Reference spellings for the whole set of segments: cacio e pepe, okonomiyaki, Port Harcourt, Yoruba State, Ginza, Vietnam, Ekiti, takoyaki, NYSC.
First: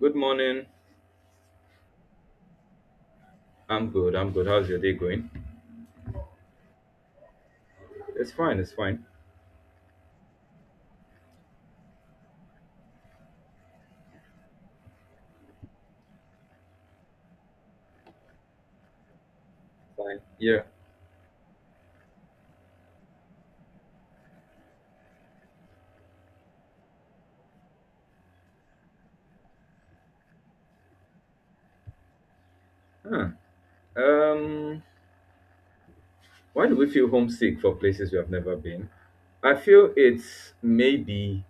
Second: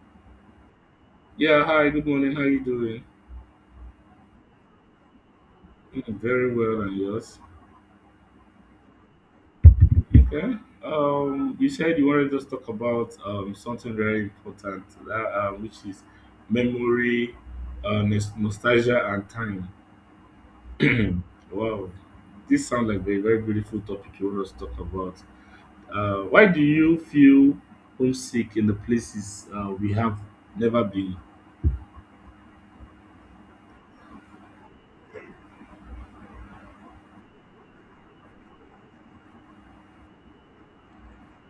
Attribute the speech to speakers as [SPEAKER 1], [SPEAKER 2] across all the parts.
[SPEAKER 1] Good morning.
[SPEAKER 2] Yeah, hi, good morning. How you doing?
[SPEAKER 1] I'm good. I'm good. How's your day going?
[SPEAKER 2] Mm, very well, and yours?
[SPEAKER 1] It's fine. It's fine.
[SPEAKER 2] Okay. You said you wanted us to talk about something very important, that which is memory, nostalgia, and time.
[SPEAKER 1] Fine. Yeah.
[SPEAKER 2] Wow, this sounds like a very beautiful topic you want us to talk about. Why do you feel homesick in the places we have never been?
[SPEAKER 1] Huh. Um. Why do we feel homesick for places we have never been? I feel it's maybe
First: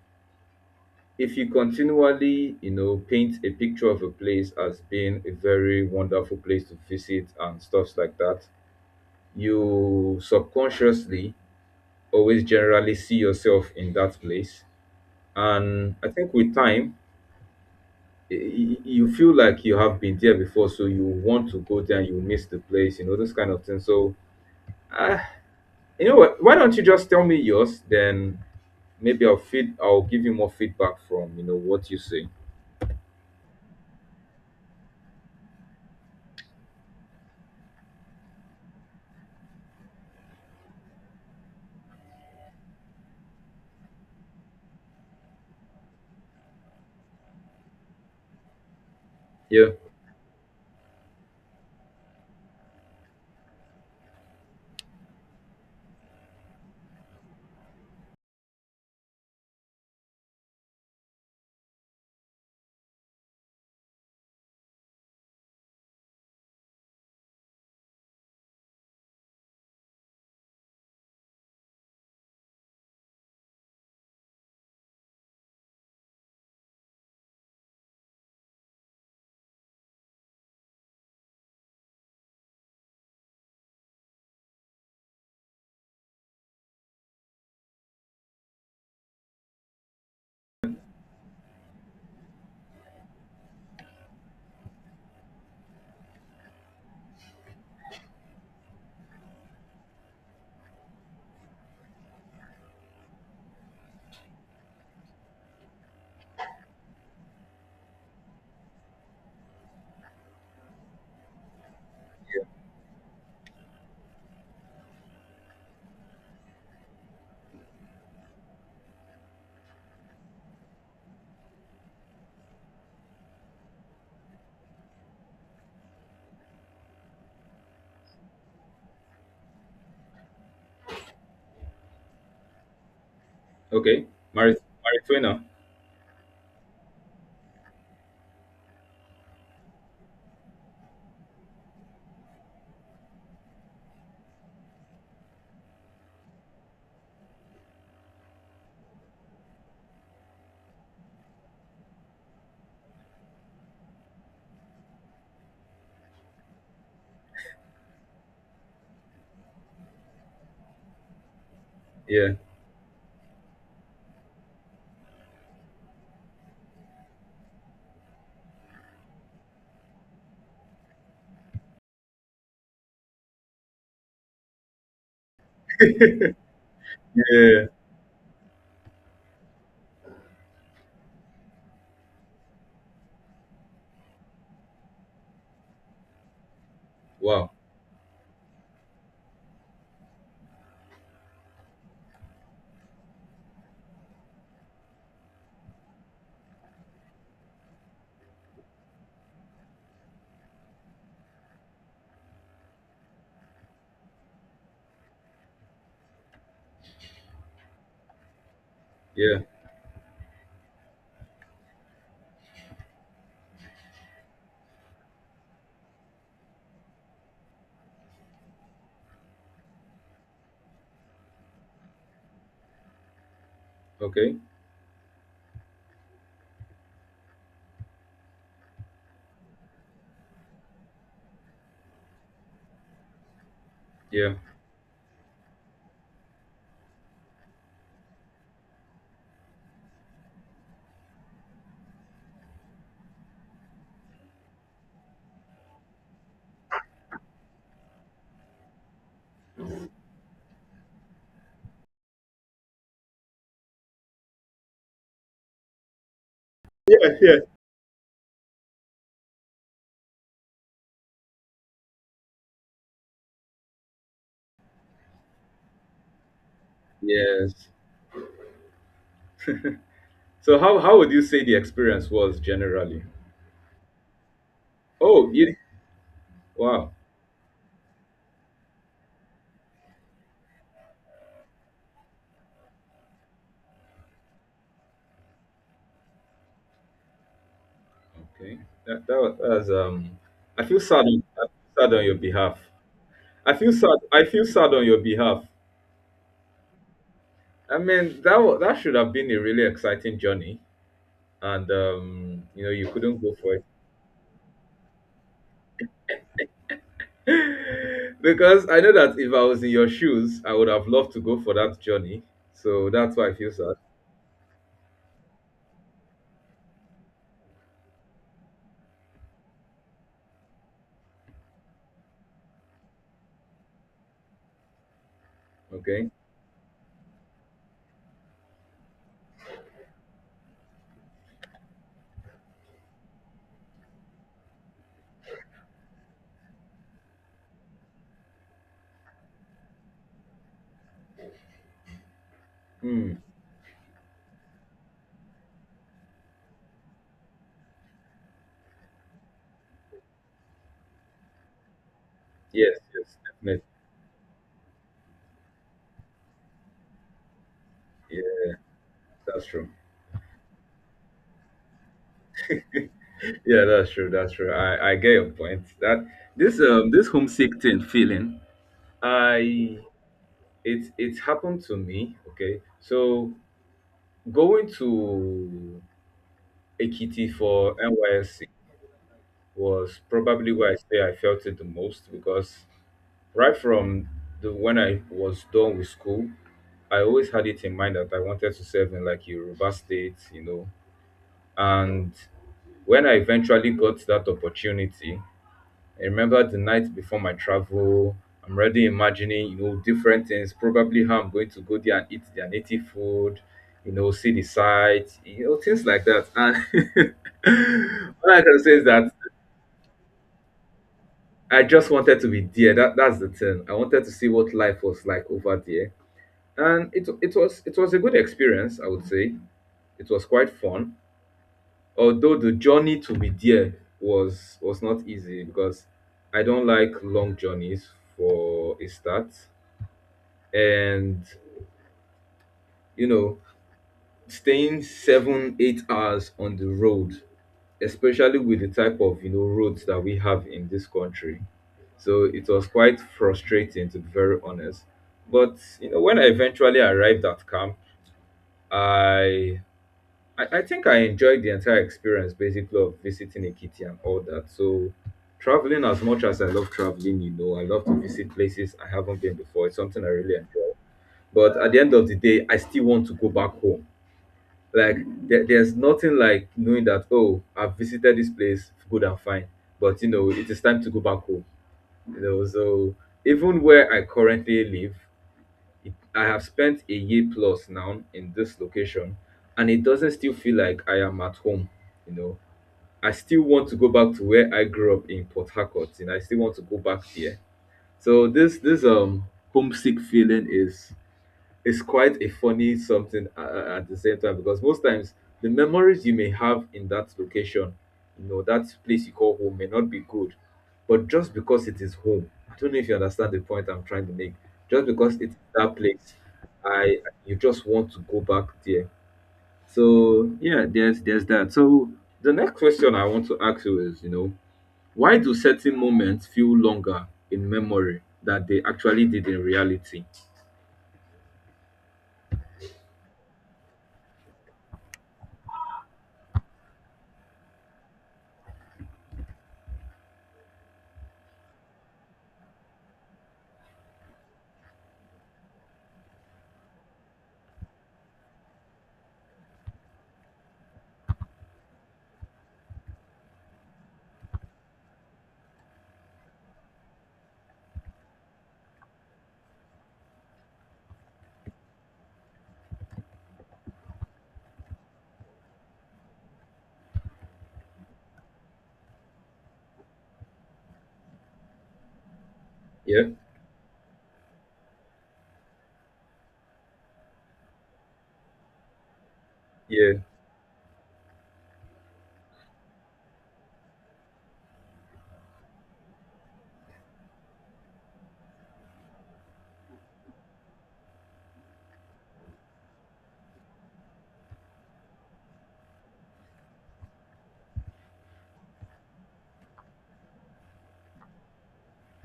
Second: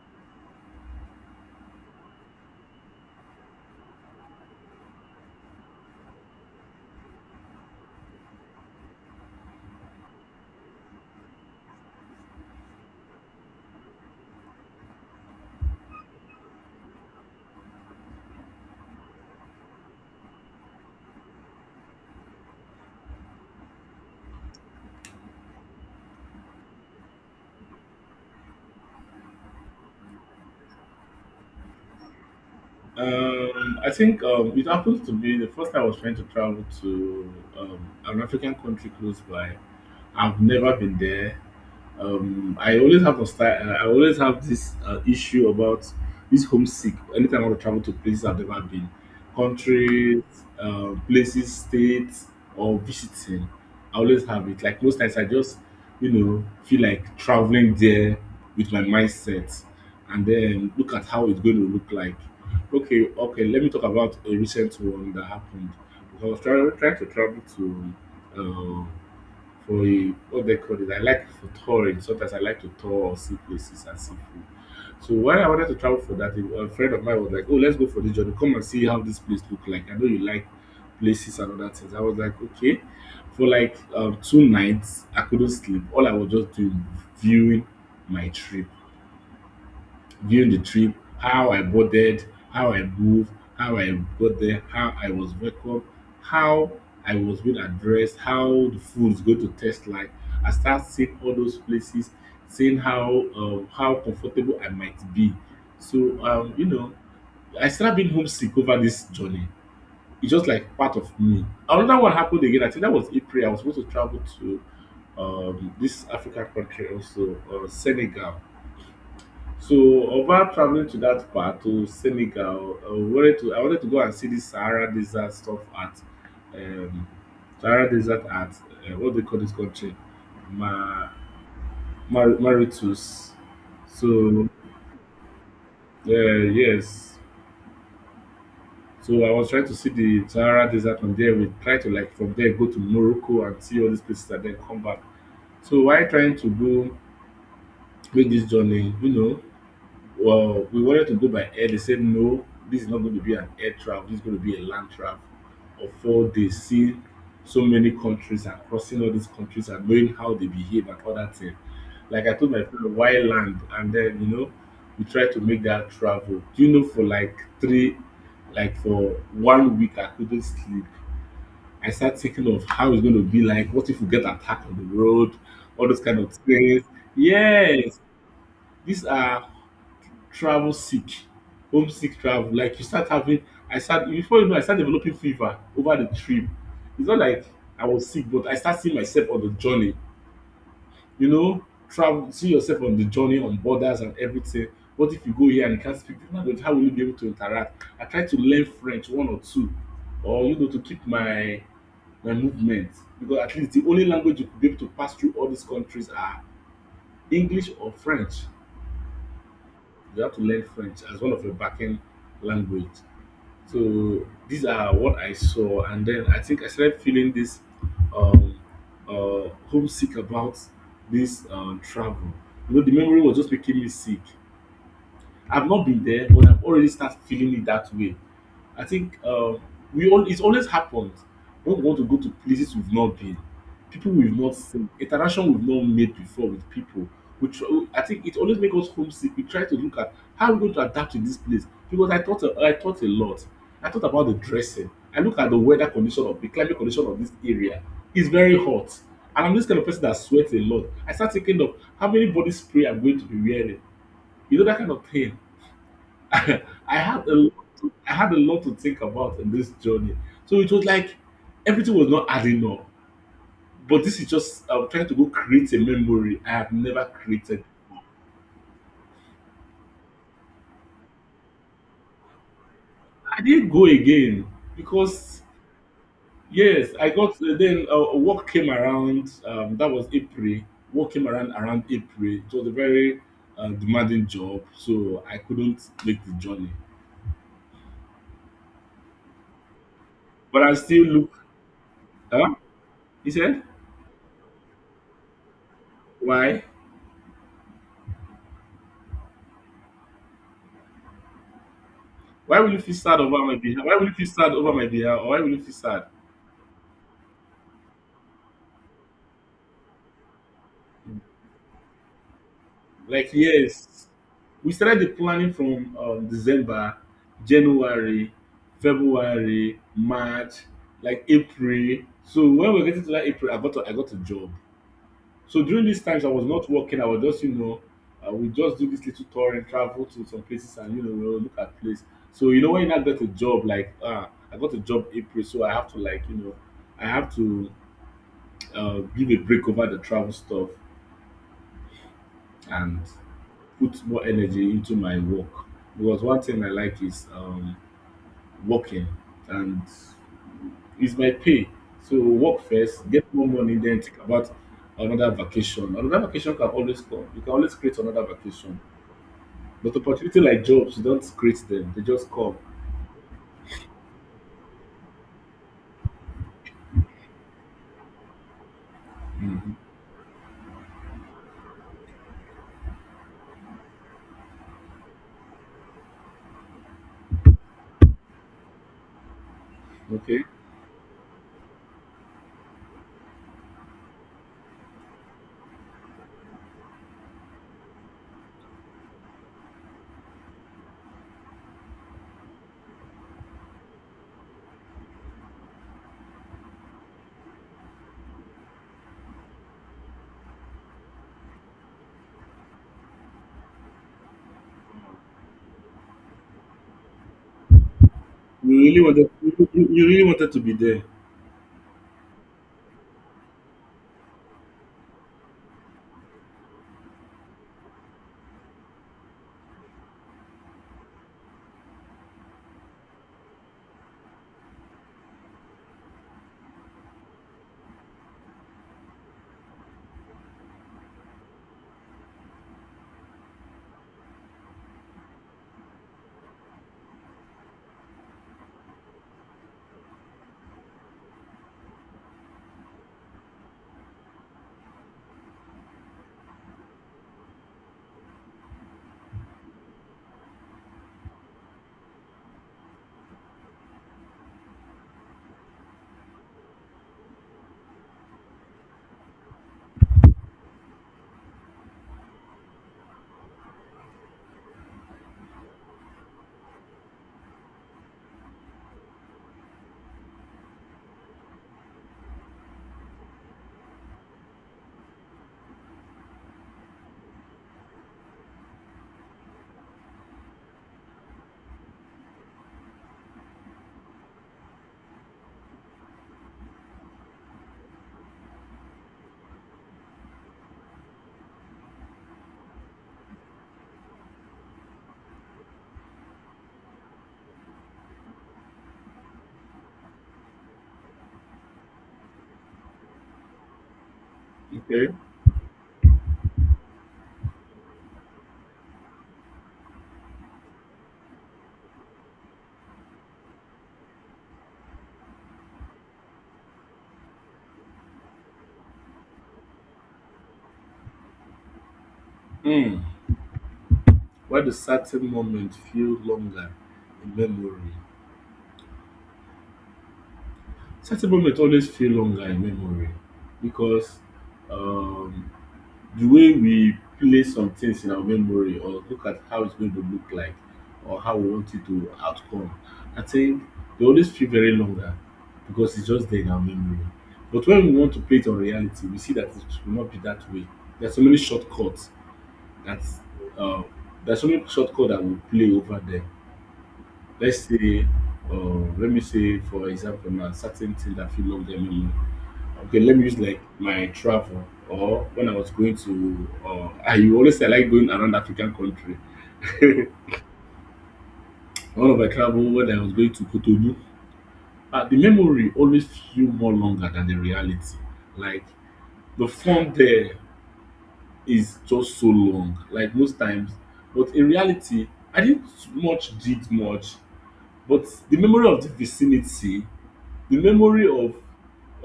[SPEAKER 1] if you continually, paint a picture of a place as being a very wonderful place to visit and stuffs like that, you subconsciously always generally see yourself in that place. And I think with time, you feel like you have been there before, so you want to go there and you miss the place, this kind of thing. So, uh, you know what? Why don't you just tell me yours? Then maybe I'll give you more feedback from what you say.
[SPEAKER 2] I think it happens to be the first time I was trying to travel to an African country close by. I've never been there I always have a style, I always have this issue about this homesick anytime I want to travel to places I've never been,
[SPEAKER 1] Yeah.
[SPEAKER 2] countries, places, states, or visiting. I always have it, like, most times I just, you know, feel like traveling there with my mindset and then look at how it's going to look like. Okay, okay, let me talk about a recent one that happened because I was trying to travel to um, for a, what they call it. I like, for touring. Sometimes I like to tour or see places and see food. So when I wanted to travel for that, a friend of mine was like, "Oh, let's go for the journey. Come and see how this place look like. I know you like places and other things." I was like, "Okay." For like two nights, I couldn't sleep. All I was just doing was viewing my trip, during the trip, how I boarded, how I moved, how I got there, how I was welcomed, how I was being addressed, how the food is going to taste like. I start seeing all those places, seeing how, how comfortable I might be. So, you know, I started being homesick over this journey. It's just like part of me. Another one happened again. I think that was April. I was supposed to travel to this African country also, Senegal. So, over traveling to that part, to Senegal, I wanted to go and see this Sahara Desert stuff at um, Sahara Desert at what do they call this country? Ma, Mauritius.
[SPEAKER 1] Okay.
[SPEAKER 2] So,
[SPEAKER 1] Mari Marijuana.
[SPEAKER 2] yes. So I was trying to see the Sahara Desert from there. We try to like from there go to Morocco and see all these places and then come back. So why trying to go make this journey, you know, well, we wanted to go by air. They said no, this is not going to be an air travel. This is going to be a land travel of 4 days, seeing so many countries and crossing all these countries and knowing how they behave and all that thing. Like
[SPEAKER 1] Yeah.
[SPEAKER 2] I told my friend, why land? And then, you know, we tried to make that travel. Do you know, for like three, like for 1 week, I couldn't sleep. I started thinking of how it's going to be like. What if we get attacked on the road? All those kind of things.
[SPEAKER 1] Yeah.
[SPEAKER 2] Yes, these are travel sick, homesick travel. Like you start having, I start, before you know, I start developing fever over the trip. It's not like
[SPEAKER 1] Wow.
[SPEAKER 2] I was sick, but I start seeing myself on the journey. You know, travel, see yourself on the journey, on borders and everything. What if you go here and you can't speak the language? How will you be able to interact? I try to learn French, one or two, or you know, to keep my movement because at least the only language you could be able to pass through all these countries are English or French.
[SPEAKER 1] Yeah.
[SPEAKER 2] You have to learn French as one of your backend language. So these are what I saw, and then I think I started feeling this um, homesick about this travel. You know, the memory was just making me sick.
[SPEAKER 1] Okay.
[SPEAKER 2] I've not been there, but I've already started feeling it that way. I think we all, it always happens when we want to go to places we've not been, people
[SPEAKER 1] Yeah.
[SPEAKER 2] we've not seen, interaction we've not made before with people. We try, I think it always makes us homesick. We try to look at how we're going to adapt in this place because I thought a lot. I thought about the dressing. I look at the weather condition of the climate condition of this area. It's very hot, and I'm this kind of person that sweats a lot. I start thinking of how many body spray I'm going to be wearing. You know that kind of thing. I had a
[SPEAKER 1] yeah.
[SPEAKER 2] lot I had a lot to think about in this journey. So it was like everything was not adding up. But this is just I'm trying to go create a memory I have never created.
[SPEAKER 1] Yes. So how would you say the experience was generally?
[SPEAKER 2] I didn't go again
[SPEAKER 1] Oh,
[SPEAKER 2] because
[SPEAKER 1] you, wow.
[SPEAKER 2] yes, I got then work came around. That was April. Work came around, around April. It was a very demanding job, so I couldn't make the journey.
[SPEAKER 1] Okay. That was.
[SPEAKER 2] But
[SPEAKER 1] I
[SPEAKER 2] I
[SPEAKER 1] feel sad.
[SPEAKER 2] still look.
[SPEAKER 1] I feel sad on your
[SPEAKER 2] Huh?
[SPEAKER 1] behalf.
[SPEAKER 2] He
[SPEAKER 1] I
[SPEAKER 2] said,
[SPEAKER 1] feel sad. I feel sad on your behalf.
[SPEAKER 2] "Why?"
[SPEAKER 1] I mean, that should have been a really exciting journey, and
[SPEAKER 2] Why will you
[SPEAKER 1] you
[SPEAKER 2] feel
[SPEAKER 1] couldn't
[SPEAKER 2] sad
[SPEAKER 1] go
[SPEAKER 2] over
[SPEAKER 1] for
[SPEAKER 2] my
[SPEAKER 1] it
[SPEAKER 2] behalf? Why will you feel sad over my behalf? Or why will you feel sad?
[SPEAKER 1] because I know that if I was in your shoes, I would have loved to go for that journey. So that's why
[SPEAKER 2] Like,
[SPEAKER 1] I feel sad.
[SPEAKER 2] yes, we started the planning from December, January, February, March, like April. So when we're getting to that April, I got a job. So during these
[SPEAKER 1] Okay.
[SPEAKER 2] times, I was not working. I was just, you know, we just do this little tour and travel to some places and you know we'll look at place. So you know when I got a job, like ah, I got a job April, so I have to, like, you know, I have to give a break over the travel stuff and
[SPEAKER 1] Hmm.
[SPEAKER 2] put more energy into my work because one thing I like is working, and it's my pay. So work
[SPEAKER 1] Yes.
[SPEAKER 2] first,
[SPEAKER 1] Yes.
[SPEAKER 2] get more
[SPEAKER 1] Definitely.
[SPEAKER 2] money, then think about another vacation. Another vacation can always come. You can always create another
[SPEAKER 1] Yeah,
[SPEAKER 2] vacation.
[SPEAKER 1] that's true.
[SPEAKER 2] But opportunity like jobs, you don't create them; they just come.
[SPEAKER 1] Yeah, that's true. That's true. I get your point. That this homesick thing feeling,
[SPEAKER 2] Mhm.
[SPEAKER 1] I it it happened to me. Okay, so going to Ekiti for NYSC was
[SPEAKER 2] Okay,
[SPEAKER 1] probably where I say I felt it the most because right from the when I was done with school, I always had it in mind that I wanted to serve in like Yoruba State. And when I eventually got that opportunity, I remember the night before my travel, I'm already imagining, different things, probably how I'm going to go there and eat their native food, see the sights, things like that. And all I can say
[SPEAKER 2] you
[SPEAKER 1] is
[SPEAKER 2] really
[SPEAKER 1] that
[SPEAKER 2] wanted, you really wanted to be there.
[SPEAKER 1] I just wanted to be there. That's the thing. I wanted to see what life was like over there, and it was a good experience. I would say it was quite fun. Although the journey to be there was not easy because I don't like long journeys for a start, and you know staying 7-8 hours on the road, especially with the type of roads that we have in this country. So it was quite frustrating, to be very honest. But you know, when I eventually arrived at camp, I I think I enjoyed the entire experience, basically, of visiting Ikiti and all that. So traveling, as much as I love traveling, you know, I love to visit places I haven't been before. It's something I really enjoy. But at the end of the day, I still want to go back home. Like there's nothing like knowing that, oh, I've visited this place, good and fine, but it is time to go back home. You know, so even where I currently live, I have spent a year plus now in this location, and it doesn't still feel like I am at home. You know, I still want to go back to where I grew up in Port Harcourt, and I still want to go back there. So this homesick feeling is, it's quite a funny something, at the same time, because most times the memories you may have in that location, that place you call home, may not be good, but just because it is home. I don't know if you understand the point I'm trying to make. Just
[SPEAKER 2] Okay.
[SPEAKER 1] because it's that place, I you just want to go back there. So yeah, there's that. So the next question I want to ask you is, why do certain moments feel longer in memory that they actually did in reality?
[SPEAKER 2] Hmm. Why do certain moments feel longer in memory? Certain moments always feel longer in memory because um the way we place some things in our memory or look at how it's going to look like or how we want it to outcome, I think they always feel very longer because it's just there in our memory. But when we want to play it on reality, we see that it will not be that way. There are so many shortcuts that uh, there are so many shortcuts that we play over there. Let's say, uh, let me say, for example, now certain things that feel longer in memory. Okay,
[SPEAKER 1] Yeah,
[SPEAKER 2] let me use like my travel, or when I was going to I, you always say I like going around African country.
[SPEAKER 1] yeah,
[SPEAKER 2] One of my travel when I was going to Cotonou, the memory always feel more longer than the reality. Like the fun there is just so long, like most times. But in reality, I didn't much did much. But the memory of the vicinity, the memory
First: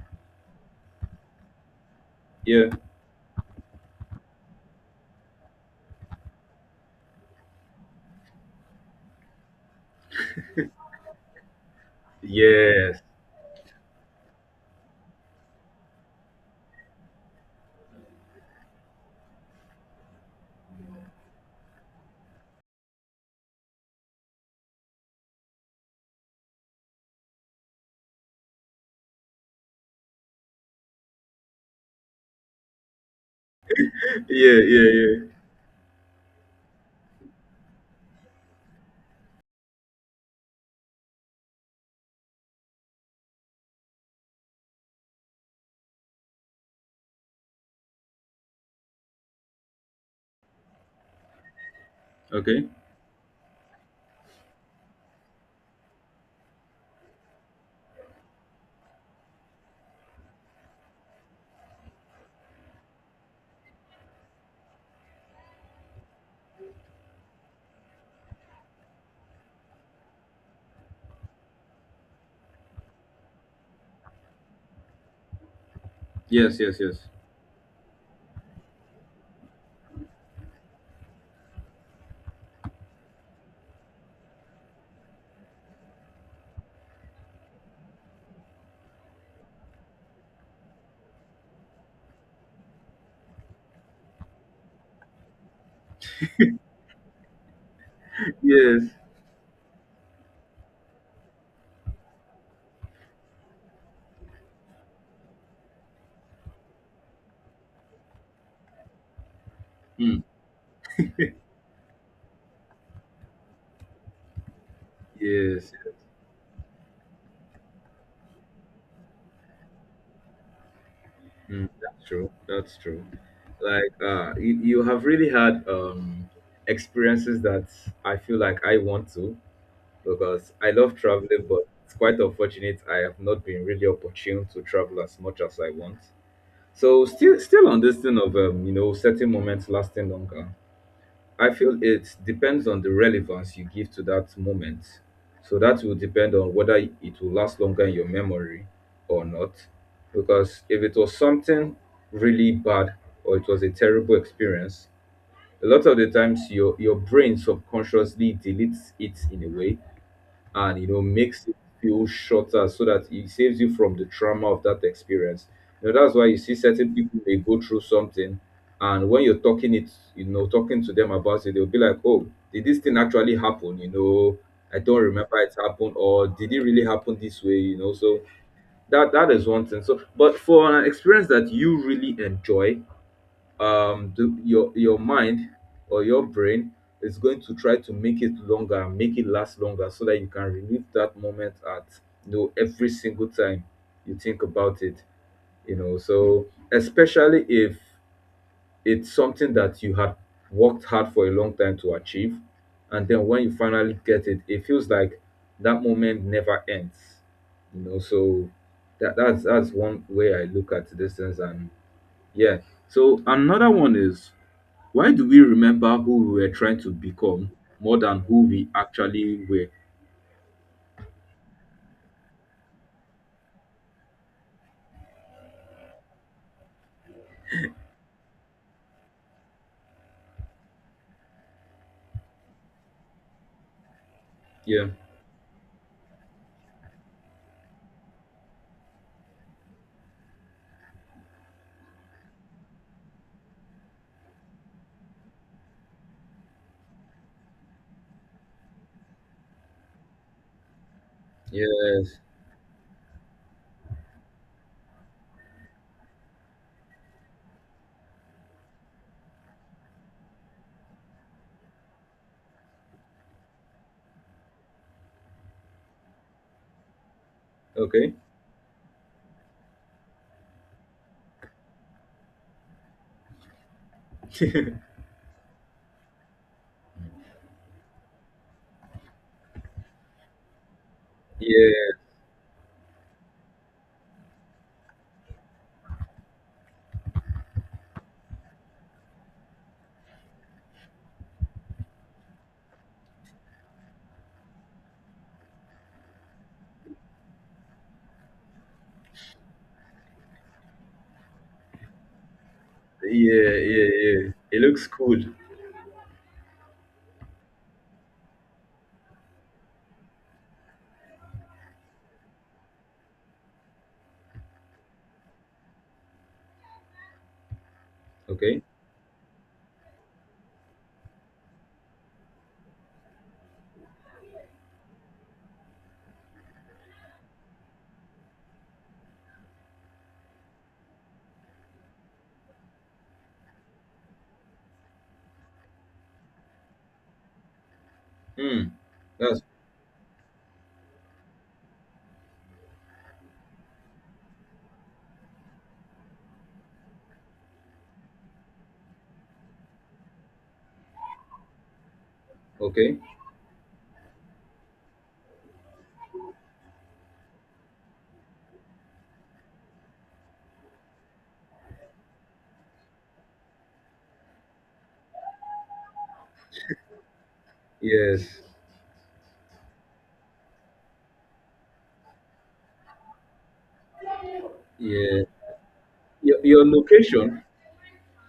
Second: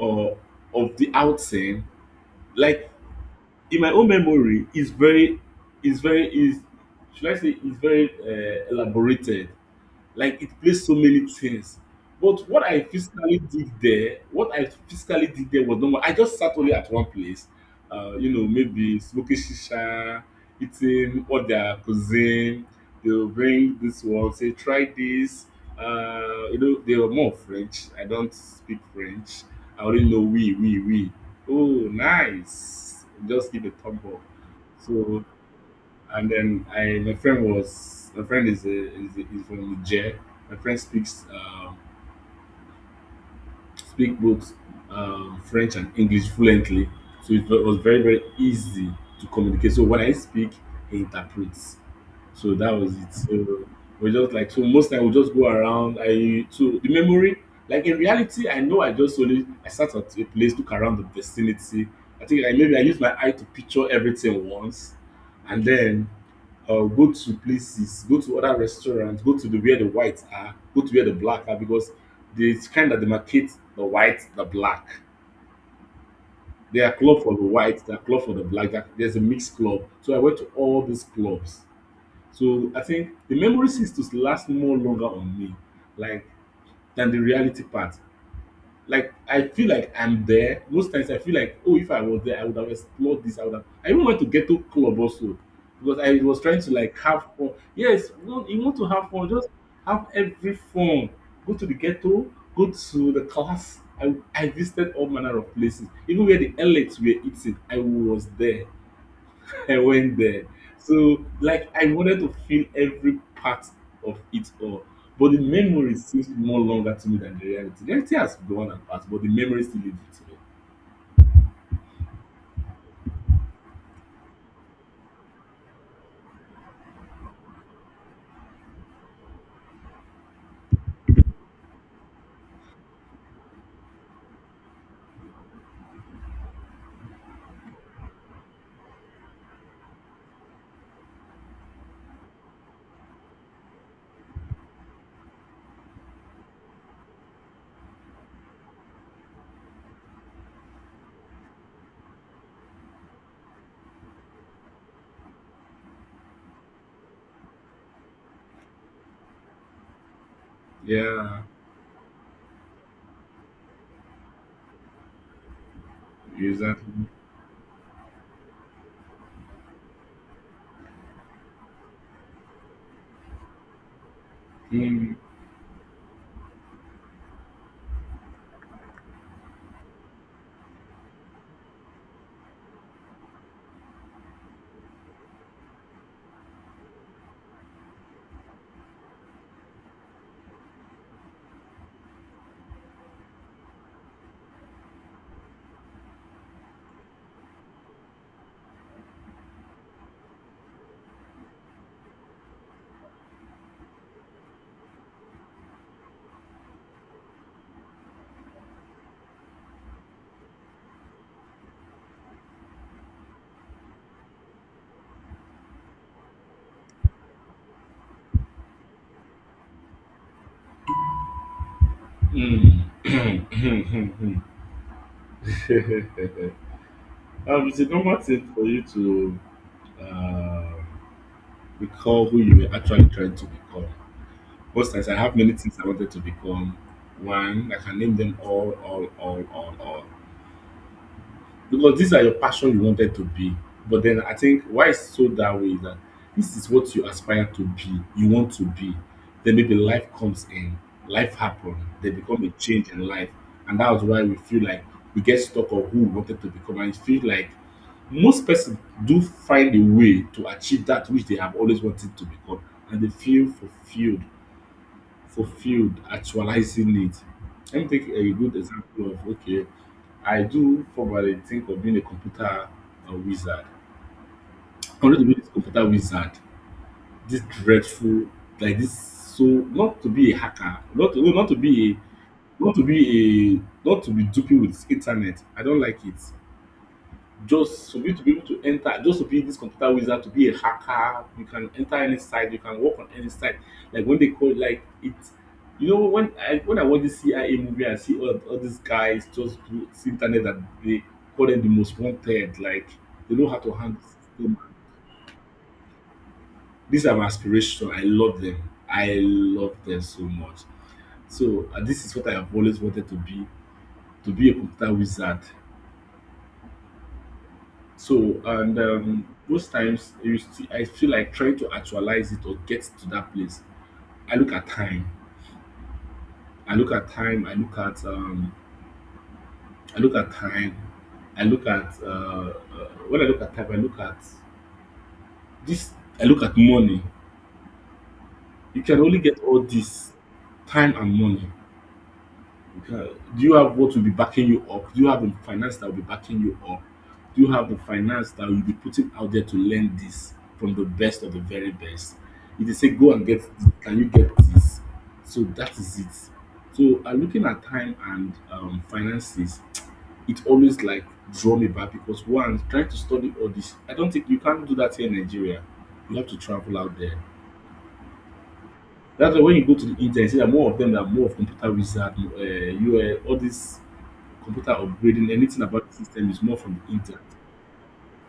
[SPEAKER 2] uh, of the outing,
[SPEAKER 1] yeah.
[SPEAKER 2] like in my own memory is very, is very is should I say is very elaborated, like it plays so many things. But what I
[SPEAKER 1] Yes.
[SPEAKER 2] physically did there, what I physically did there was normal. I just sat only at one place, you know, maybe smoking shisha, eating all their cuisine. They'll bring this one, say, try this. You know, they were more French. I don't speak French. I only know we, we. Oh, nice. Just give a thumb
[SPEAKER 1] Yeah,
[SPEAKER 2] up.
[SPEAKER 1] yeah,
[SPEAKER 2] So
[SPEAKER 1] yeah.
[SPEAKER 2] and then I my friend was my friend is is from Niger. My friend speaks speak both French and English fluently, so it was very very easy to communicate. So when I speak, he interprets. So
[SPEAKER 1] Okay.
[SPEAKER 2] that was it. So we just like, so most time we just go around. I, so the memory, like in reality, I know I just only I sat at a place, look around the vicinity. I think I maybe I used my eye to picture everything once, and then go to places, go to other restaurants, go to the where the whites are, go to where the black are because they kind of demarcate the white, the black.
[SPEAKER 1] Yes, yes,
[SPEAKER 2] They are
[SPEAKER 1] yes.
[SPEAKER 2] club for the white, they are club for the black. There's a mixed club. So I went to all these clubs. So I think the memory seems to last more longer on me, like, than the reality part. Like I feel like I'm there. Most times I feel like, oh, if I was there, I would have explored this. I would have. I even went to ghetto club also because I was trying to like have fun. Yes, you want to
[SPEAKER 1] Yes.
[SPEAKER 2] have fun, just have every fun. Go to the ghetto. Go to the class. I visited all manner of places, even where the elites were eating. I was there. I went
[SPEAKER 1] Mm.
[SPEAKER 2] there. So like I wanted to feel every part of it all. But the
[SPEAKER 1] Yes.
[SPEAKER 2] memory seems more longer to me than the reality. The reality has gone and passed, but the memory still lives with me.
[SPEAKER 1] Mm, that's true. That's true. Like you have really had experiences that I feel like I want to, because I love traveling, but it's quite unfortunate I have not been really opportune to travel as much as I want. So still on this thing of, certain moments lasting longer. I feel it depends on the relevance you give to that moment. So that will depend on whether it will last longer in your memory or not. Because if it was something really bad, or it was a terrible experience, a lot of the times your brain subconsciously deletes it in a way, and
[SPEAKER 2] Yeah,
[SPEAKER 1] makes it feel shorter, so that it saves you from the trauma of that experience. You know, that's why you see certain
[SPEAKER 2] exactly.
[SPEAKER 1] people may go through something, and when you're talking to them about it, they'll be like, "Oh, did this thing actually happen?" "I don't
[SPEAKER 2] Mm,
[SPEAKER 1] remember it happened," or "Did it really happen this way? So that is one thing. So but for an experience that you really enjoy, do your mind, or your brain, is going to try to make it last longer, so that you can relive that moment at every single time you think about it so, especially if it's something that you had worked hard for a long time to achieve, and then when you finally get it, it feels like that moment never ends so that's one way I look at these things. And yeah, so another one is, why do we remember who we were trying to become more than who we actually were?
[SPEAKER 2] mm. It's a normal thing for you to uh, recall who you were actually trying to become.
[SPEAKER 1] Yeah.
[SPEAKER 2] Most times, I have many things I wanted to become. One, I can name them all, all. Because these are your passion you wanted to be. But then I think why it's so that way is that this is what you aspire to be, you want to be. Then maybe life comes in, life happens, there
[SPEAKER 1] Yes.
[SPEAKER 2] become a change in life. And that was why we feel like we get stuck on who we wanted to become. And it feels like most persons do find a way to achieve that which they have always wanted to become and they feel fulfilled, actualizing it. Let me take
[SPEAKER 1] Okay.
[SPEAKER 2] a good example of okay, I do probably think of being a computer wizard. I wanted to be this computer wizard, this dreadful, like this. So not to be a hacker, not to, no, not to be
[SPEAKER 1] Yeah.
[SPEAKER 2] a, not to be not to be duping with internet. I don't like it. Just for you to be able to enter, just to be this computer wizard, to be a hacker, you can enter any site, you can work on any site. Like when they call, like it, you know, when I watch this CIA movie, I see all these guys just do it's internet that they call them the most wanted. Like they know
[SPEAKER 1] Yeah.
[SPEAKER 2] how to
[SPEAKER 1] Yeah.
[SPEAKER 2] handle
[SPEAKER 1] Yeah.
[SPEAKER 2] them.
[SPEAKER 1] It looks cool.
[SPEAKER 2] These are my aspirations. I love them. I love them so much. So this is what I have always wanted to be a computer wizard. So,
[SPEAKER 1] Okay.
[SPEAKER 2] and most times you still, I feel like trying to actualize it or get to that place. I look at time. I look at time. I look at time. I look at when I look at time. I look at this. I look at money.
[SPEAKER 1] Hmm.
[SPEAKER 2] You can only get
[SPEAKER 1] That's
[SPEAKER 2] all this time and money. Uh, do you have what will be backing you up? Do you have the finance that will be backing you up? Do you have the finance that will be putting out there to learn this from the best of the very best? If they say
[SPEAKER 1] okay.
[SPEAKER 2] go and get, can you get this? So that is it. So looking at time and finances, it always like draw me back because one trying to study all this, I don't think you can't do that here in Nigeria. You have to travel out there.
[SPEAKER 1] Yes.
[SPEAKER 2] That's why when you go to the internet, you see that more of them are more of computer wizard, you all these computer
[SPEAKER 1] Yeah.
[SPEAKER 2] upgrading, anything about the system
[SPEAKER 1] Your,
[SPEAKER 2] is more
[SPEAKER 1] your
[SPEAKER 2] from the internet.
[SPEAKER 1] location.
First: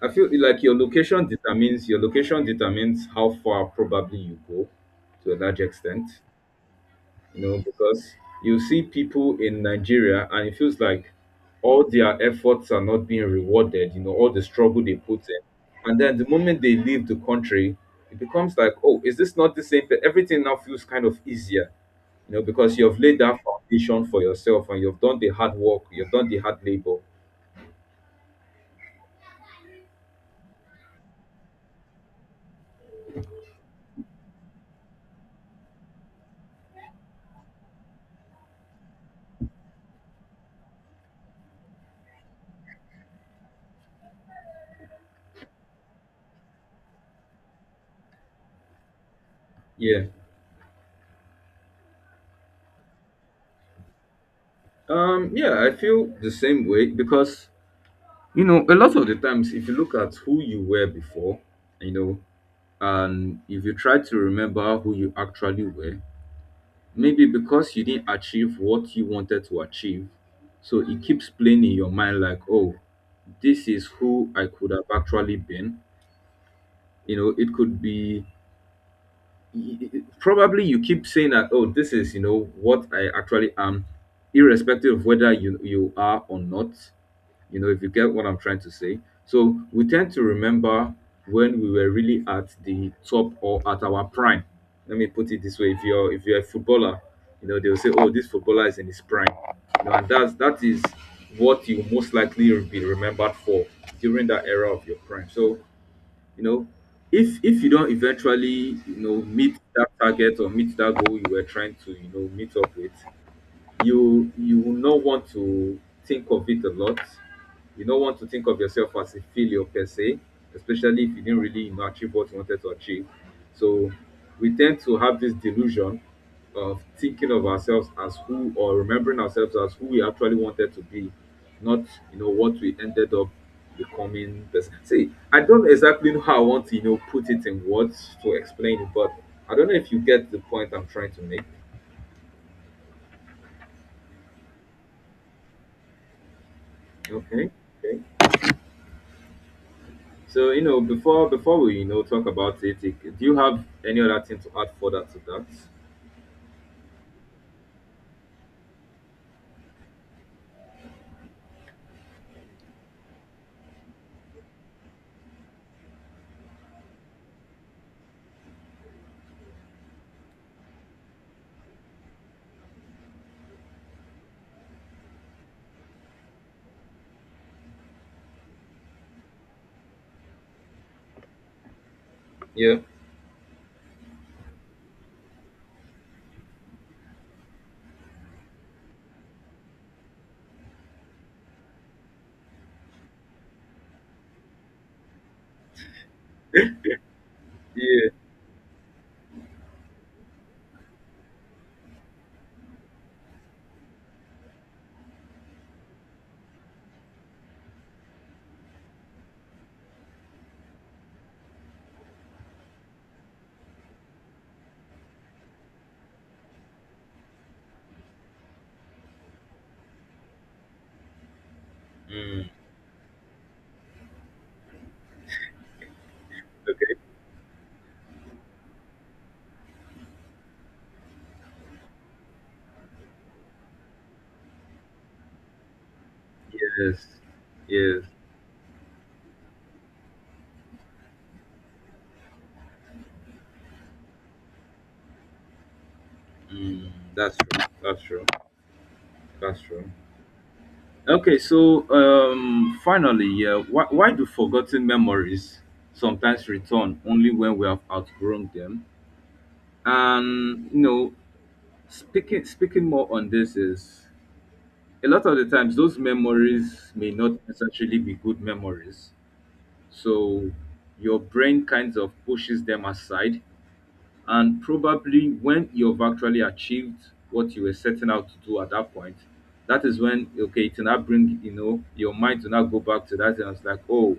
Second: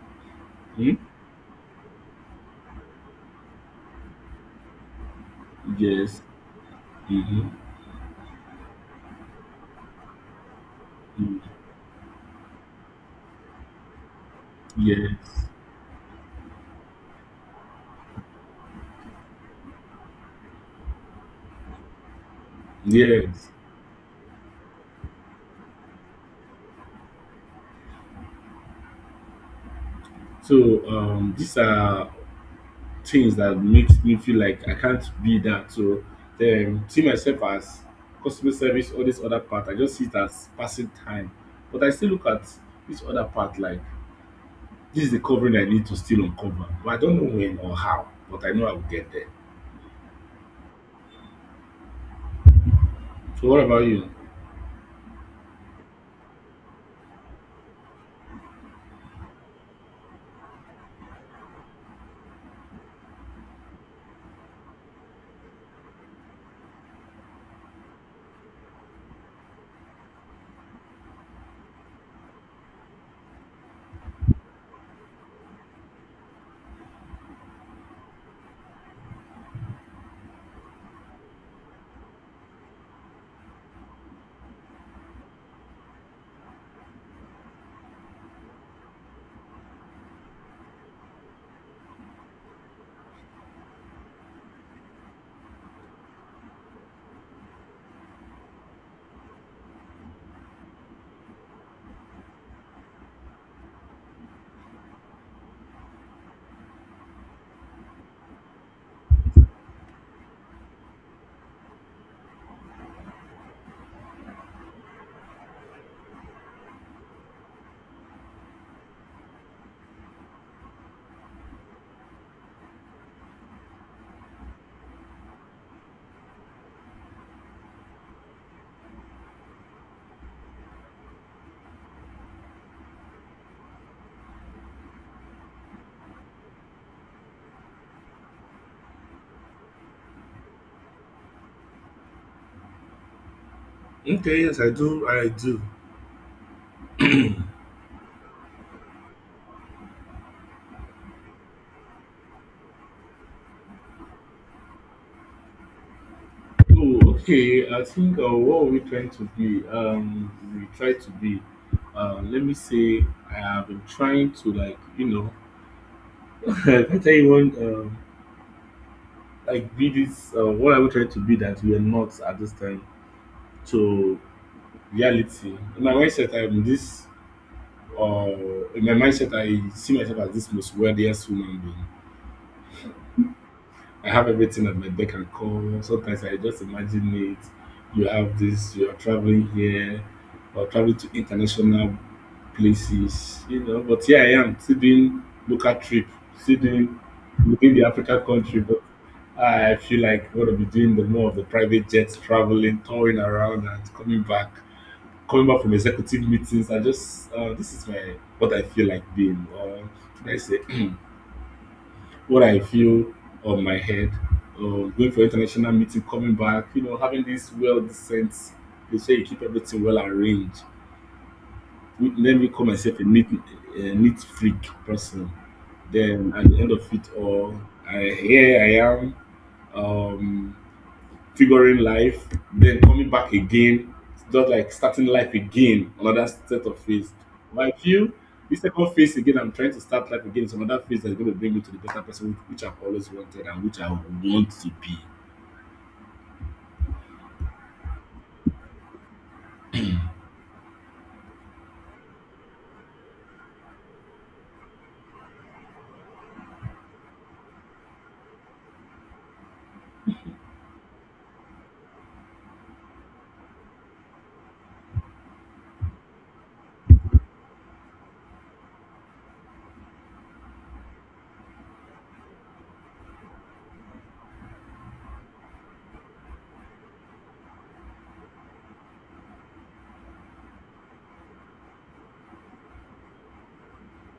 [SPEAKER 1] I feel like your
[SPEAKER 2] Hmm?
[SPEAKER 1] location determines your location determines how far probably you go, to a large extent.
[SPEAKER 2] Yes.
[SPEAKER 1] You
[SPEAKER 2] Mm-hmm.
[SPEAKER 1] know, because you see people in Nigeria, and it feels like
[SPEAKER 2] Mm.
[SPEAKER 1] all their efforts are not being rewarded, all the struggle they put in.
[SPEAKER 2] Yes.
[SPEAKER 1] And then the moment they leave the country, it becomes like, oh, is this not the same? But everything now feels kind of easier, you know, because you've laid that
[SPEAKER 2] Yes.
[SPEAKER 1] foundation for yourself, and you've done the hard work, you've done the hard labor.
[SPEAKER 2] So these are things that makes me feel like I can't be that. So see myself as customer service, all this other part. I just see it as passing time. But I still look at this other part like this is the covering I need to still uncover. But I don't know when or how, but I know I will get there.
[SPEAKER 1] Yeah.
[SPEAKER 2] So what about you?
[SPEAKER 1] Yeah, I feel the same way because a lot of the times, if you look at who you were before, you know, and if you try to remember who you actually were, maybe because you didn't achieve what you wanted to achieve, so it keeps playing in your mind like, oh, this is who I could have actually been. You know, it could be probably you keep saying that, oh, this is, you know, what I actually am, irrespective of whether you are or not. You know, if you get what I'm trying to say. So we tend to remember when we were really at the top or at our prime. Let me put it this way: if you're a footballer, they'll say, "Oh, this footballer is in his prime," you know, and that is what you most likely be remembered for during that era of your prime. So you know, if you don't eventually meet that target or meet that goal you were trying to meet up with, you will not want to think of it a lot. You don't want to think of yourself as a failure per se, especially if you didn't really achieve what you wanted to achieve. So we tend to have this delusion of thinking of ourselves as who, or remembering ourselves as who we actually wanted to be, not what we ended up becoming. This. See, I don't exactly know how I want to put it in words to explain it, but I don't know if you get the point I'm trying to make.
[SPEAKER 2] Okay, yes, I do. I do.
[SPEAKER 1] Okay. Okay. So before we talk about it, do you have any other thing to add further to that?
[SPEAKER 2] Oh, okay. I think what we trying to be, we try to be. Let me say, I have been trying to like, you know, I can tell you one, like be this. What I we trying to be that we are not at this time to reality. In my mindset, I'm this. In my mindset, I see myself as this most wealthiest human being.
[SPEAKER 1] Yeah.
[SPEAKER 2] I have everything at my beck and call. Sometimes I just imagine it. You have this, you are traveling here or traveling to international places, you know. But here I am, still doing local trip, still doing within the
[SPEAKER 1] Yeah.
[SPEAKER 2] Africa country. But I feel like I'm going to be doing the more of the private jets, traveling, touring around, and coming back from executive meetings. I just this is my what I feel like being, or should I say? What I feel on my head, or going for international meeting, coming back, you know, having this well decent. They say you keep everything well arranged. Let
[SPEAKER 1] Mm,
[SPEAKER 2] me call myself a neat freak person. Then at the end of
[SPEAKER 1] okay.
[SPEAKER 2] it all, I, here I am. Um, Figuring life, then coming back again, just like starting life again, another set of
[SPEAKER 1] Yes.
[SPEAKER 2] phase. But
[SPEAKER 1] Yes.
[SPEAKER 2] I this second phase again, I'm trying to start life again, is another phase that's going to bring me to the better person which I've always wanted and which I want to be.
[SPEAKER 1] Mm, that's true. That's true. That's true. Okay. So finally, yeah. Why do forgotten memories sometimes return only when we have outgrown them? And speaking more on this is, a lot of the times those memories may not necessarily be good memories. So your brain kind of pushes them aside. And probably when you've actually achieved what you were setting out to do at that point, that is when, okay, it'll not bring your mind to not go back to that. And it's like, oh,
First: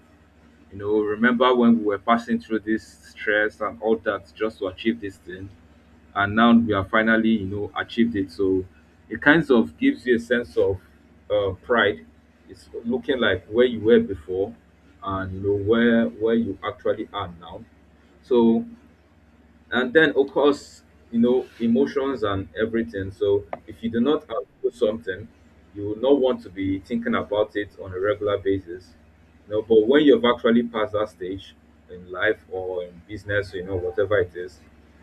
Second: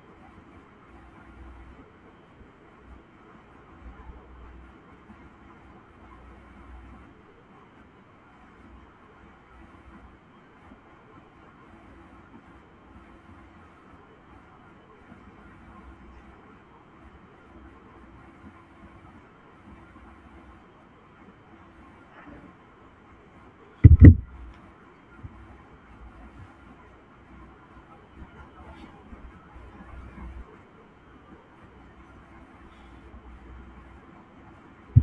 [SPEAKER 1] remember when we were passing through this stress and all that just to achieve this thing? And now we have finally achieved it, so it kind of gives you a sense of pride. It's looking like where you were before and where you actually are now. So, and then of course, you know, emotions and everything. So if you do not outgrow something, you will not want to be thinking about it on a regular basis, you know. But when you've actually passed that stage in life or in business, you know, whatever it is,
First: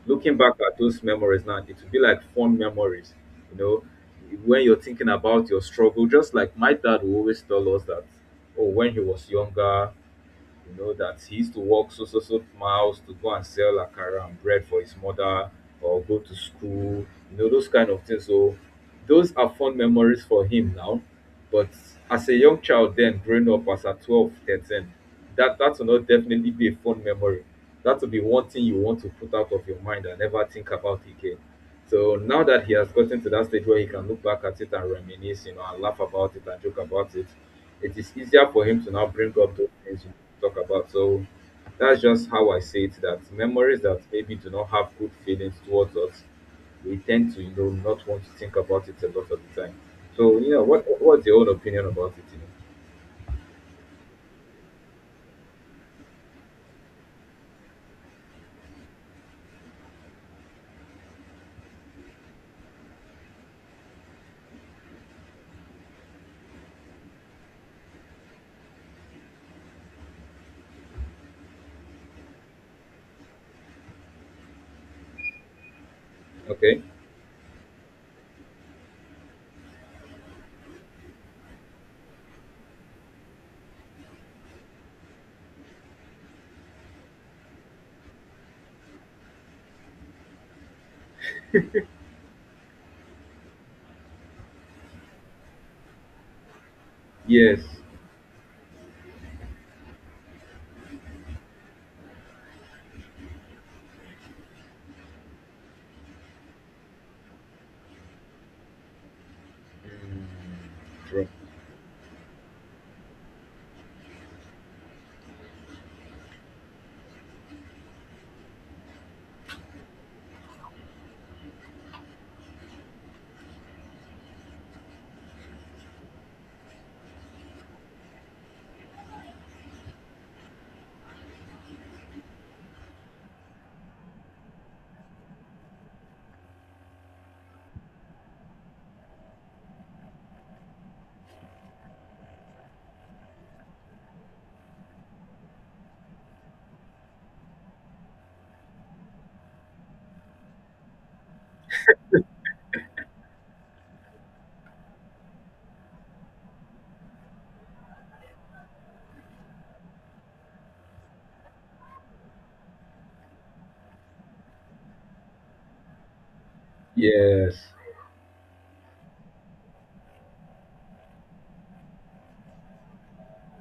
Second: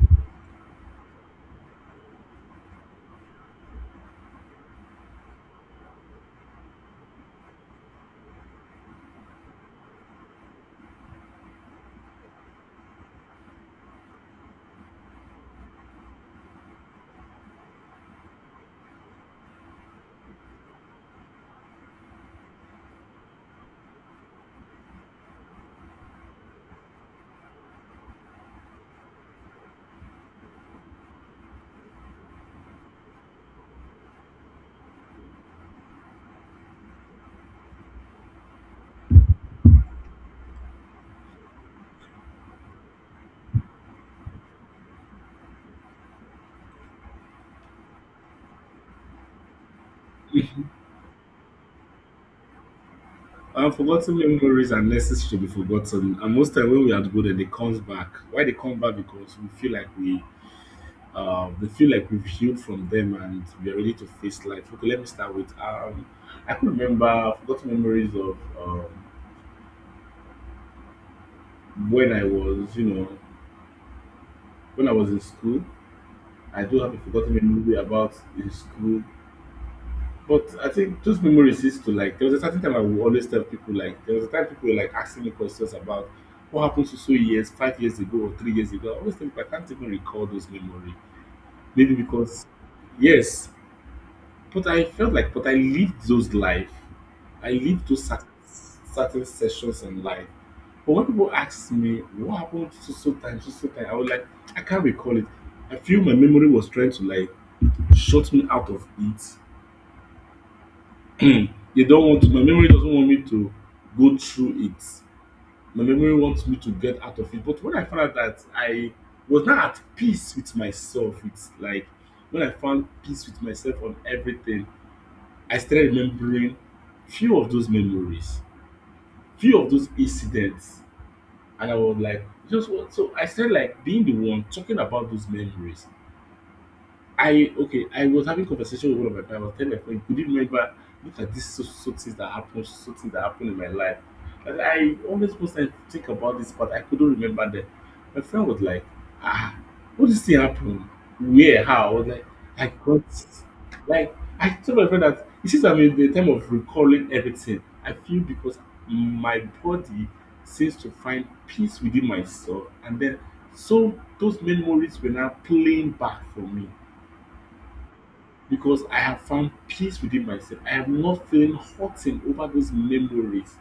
[SPEAKER 1] looking back at those memories now, it will be like fond memories, you know, when you're thinking about your struggle. Just like my dad will always tell us that, oh, when he was younger, you know, that he used to walk so so so miles to go and sell akara and bread for his mother or go to school, you know, those kind of things. So those are fond memories for him now. But as a young child then growing up as at 12, 13, that will not definitely be a fond memory. That will be one thing you want to put out of your mind and never think about again. So now that he has gotten to that stage where he can look back at it and reminisce, you know, and laugh about it and joke about it, it is easier for him to now bring up those things you talk about. So that's just how I say it, that memories that maybe do not have good feelings towards us, we tend to, you know, not want to think about it a lot of the time. So, you know, what's your own opinion about it, you know?
[SPEAKER 2] And forgotten memories are necessary to be forgotten. And most time when we are good and they comes back. Why they come back? Because we feel like we they feel like we've healed from them and we are ready to face life. Okay, let me start with I could remember forgotten memories of when I was, you know, when I was in school. I do
[SPEAKER 1] Okay.
[SPEAKER 2] have a forgotten memory about in school, but I think those memories used to like. There was a certain time I would always tell people like there was a time people were like asking me questions about what happened to so years, 5 years ago or 3 years ago. I always tell people I can't even recall those memories. Maybe because yes, but I felt like but I lived those life. I
[SPEAKER 1] Yes.
[SPEAKER 2] lived those certain, certain sessions in life. But when people ask me what happened so so time, I was like, I can't recall it. I feel my memory was trying to like shut me out of it.
[SPEAKER 1] True.
[SPEAKER 2] They don't want to, my memory doesn't want me to go through it. My memory wants me to get out of it. But when I found out that I was not at peace with myself, it's like when I found peace with myself on everything, I started remembering few of those memories, few of those incidents and I was like, just what? So I said, like being the one talking about those memories I okay, I was having conversation with one of my friends. I was telling my friend, could you remember look at this so, so things that happened, so things that happened in my life. And I always was like think about this, but I couldn't remember them. My friend was like, ah, what this thing happen? Where? How? I was like, I got like I told my friend that it seems I'm in the time of recalling everything. I feel because my body seems to find peace within myself and then so those memories were now playing back for me
[SPEAKER 1] Yes.
[SPEAKER 2] because I have found peace within myself. I am not feeling hurting over those memories.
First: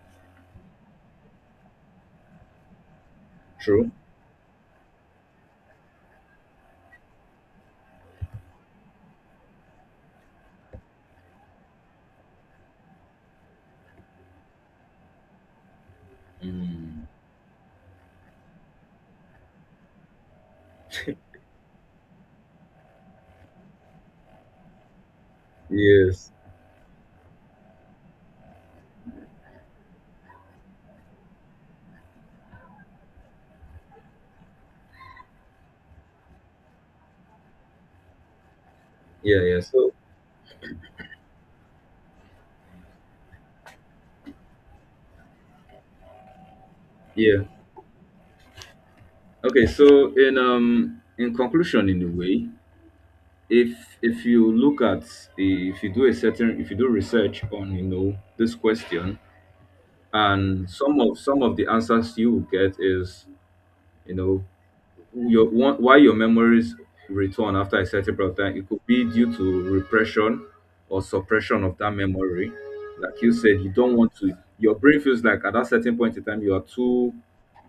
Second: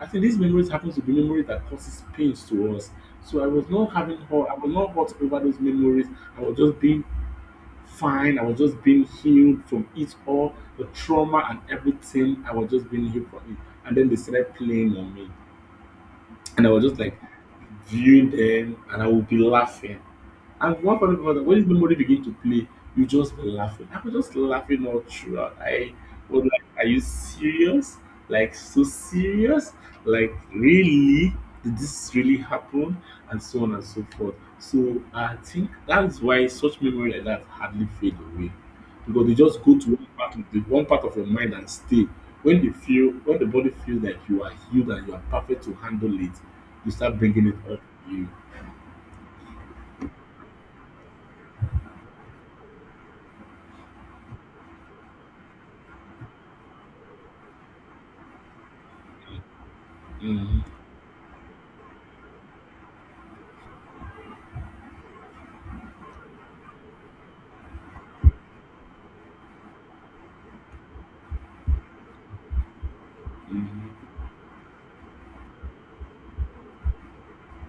[SPEAKER 2] I think these memories happen to be memories that causes pains to us. So I was
[SPEAKER 1] True.
[SPEAKER 2] not having hurt. I was not hurt over those memories. I was just being fine. I was just being healed from it all, the trauma and everything. I was just being healed from it. And then they started playing on me. And I was just
[SPEAKER 1] Mm.
[SPEAKER 2] like viewing them and I would be laughing. And one funny part, when this memory begin to play, you just be laughing. I was just laughing all throughout. I
[SPEAKER 1] Yes.
[SPEAKER 2] was like, are you serious? Like so serious? Like really? Did this really happen? And so on and so forth. So I think that's why such memory like that hardly fade away. Because they
[SPEAKER 1] Yeah, yeah.
[SPEAKER 2] just go
[SPEAKER 1] So
[SPEAKER 2] to one part of your mind and stay. When they feel when the body feels that you are healed and you are perfect to handle it, you start
[SPEAKER 1] yeah.
[SPEAKER 2] bringing it up. You,
[SPEAKER 1] Okay, so in conclusion, in a way, if you look at if you do a certain if you do research on, you know, this question,
[SPEAKER 2] mm,
[SPEAKER 1] and some of the answers you will get is, you know, your one, why your memories return after a certain period of time. It could be due to repression or suppression of that memory. Like you said, you don't
[SPEAKER 2] mm.
[SPEAKER 1] want to. Your brain feels like at that certain point in time you are too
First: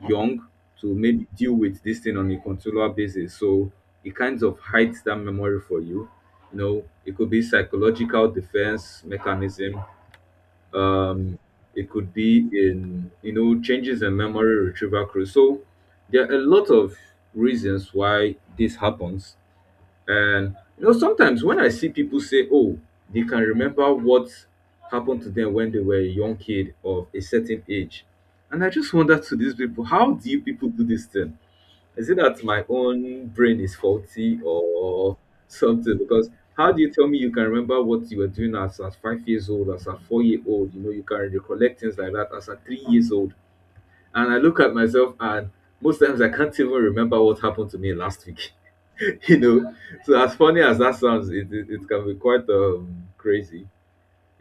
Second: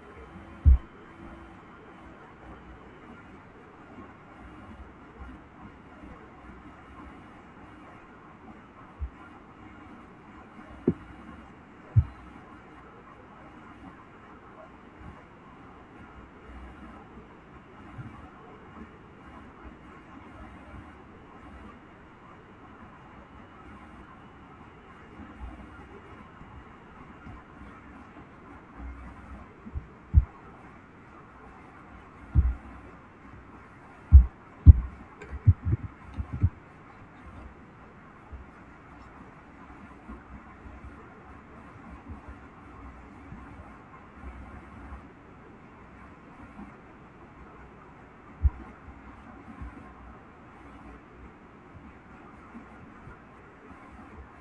[SPEAKER 1] young to maybe deal with this thing on a continual basis. So it kind of hides that memory for you. You know, it could be psychological defense mechanism, um it could be in, you know, changes in memory retrieval crew. So there are a lot of reasons why this happens, and you know sometimes when I see people say, oh, they can remember what happened to them when they were a young kid of a certain age, and I just wonder to these people, how do you people do this thing? Is it that my own brain is faulty or something? Because how do you tell me you can remember what you were doing as at 5 years old, as a 4 year old? You know, you can recollect things like that as a 3 years old. And I look at myself, and most times I can't even remember what happened to me last week. You know, so as funny as that sounds, it can be quite crazy.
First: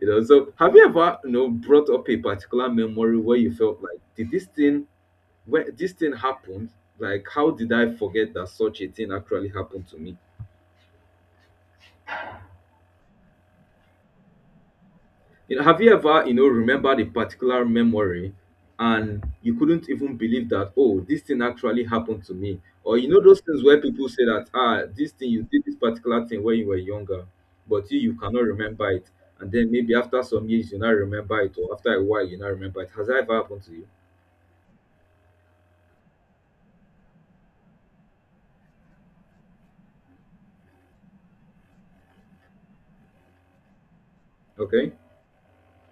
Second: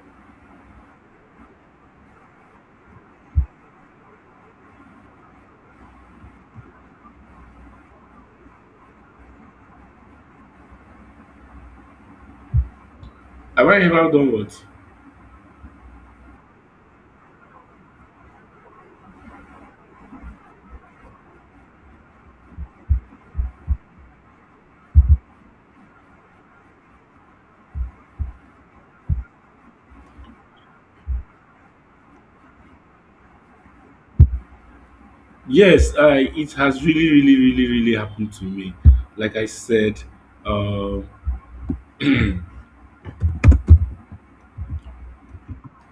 [SPEAKER 1] You know, so have you ever, you know, brought up a particular memory where you felt like, did this thing, when this thing happened, like how did I forget that such a thing actually happened to me?
[SPEAKER 2] Have I ever done what?
[SPEAKER 1] You know, have you ever, you know, remembered a particular memory and you couldn't even believe that, oh, this thing actually happened to me? Or you know those things where people say that, ah, this thing you did, this particular thing when you were younger, but you cannot remember it, and then maybe after some years you now remember it, or after a while you now remember it? Has that ever happened to you?
[SPEAKER 2] Yes, I. It has really, really, really, really happened to me. Like I said, um,
[SPEAKER 1] Okay.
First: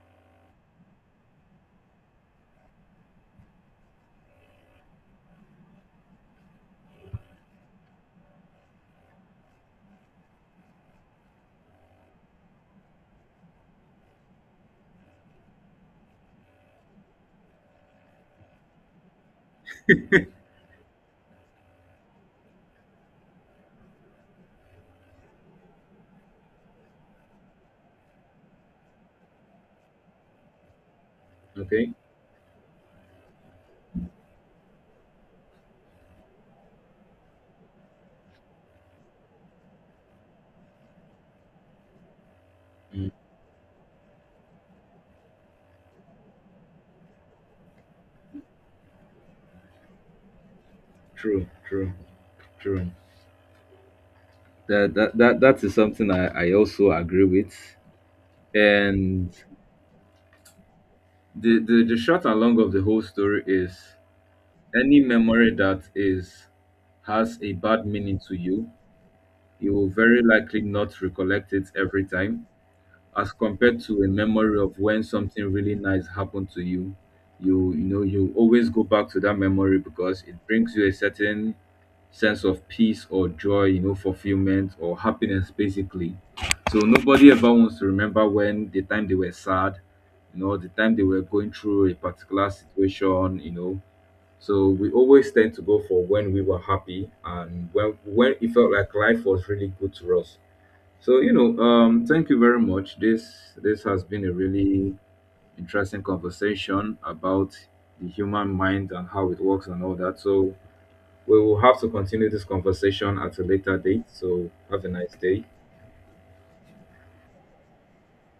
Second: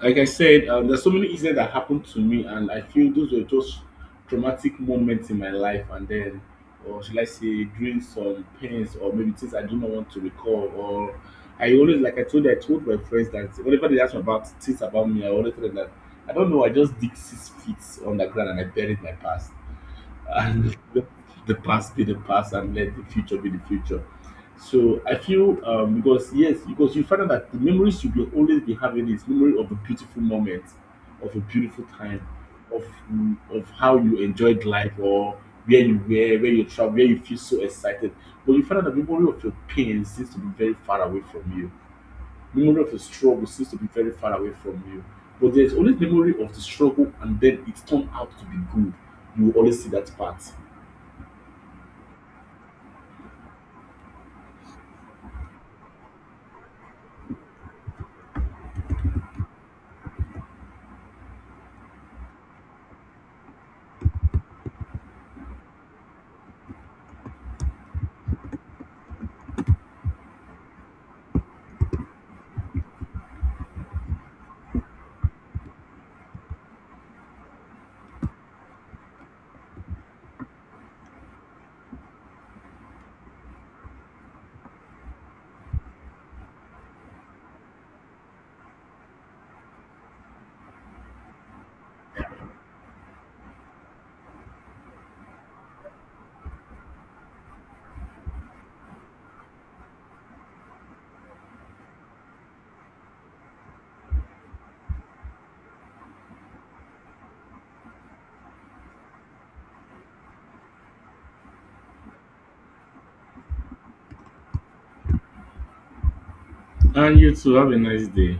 [SPEAKER 2] there's so many incidents that happened to me, and I feel those were just traumatic moments in my life. And then, or should I say, during some pains or maybe things I do not want to recall. Or I always, like I told you, I told my friends that whenever they ask me about things about me, I always tell them that I don't know. I just dig 6 feet on the ground and I buried my past and let the past be the past and let the future be the future. So I feel because yes, because you find out that the memories you will always be having is memory of a beautiful moment, of a beautiful
[SPEAKER 1] Okay.
[SPEAKER 2] time, of mm, of how you enjoyed life or where you were, where you travel, where you feel so excited. But you find out that memory of your pain seems to be very far away from you. Memory of your
[SPEAKER 1] Mm.
[SPEAKER 2] struggle seems to be very far away from you. But there's always memory of the struggle and then it turned out to be good. You will always see that part.
[SPEAKER 1] True, true, true. That is something I also agree with. And the short and long of the whole story is, any memory that is has a bad meaning to you, you will very likely not recollect it every time, as compared to a memory of when something really nice happened to you. You know, you always go back to that memory because it brings you a certain sense of peace or joy, you know, fulfillment or happiness, basically. So nobody ever wants to remember when the time they were sad, you know, the time they were going through a particular situation, you know. So we always tend to go for when we were happy and when it felt like life was really good to us. So, you know, thank you very much. This has been a really interesting conversation about the human mind and how it works and all that. So we will have to continue this conversation at a later date. So have a nice day.
[SPEAKER 2] And you too, have a nice day.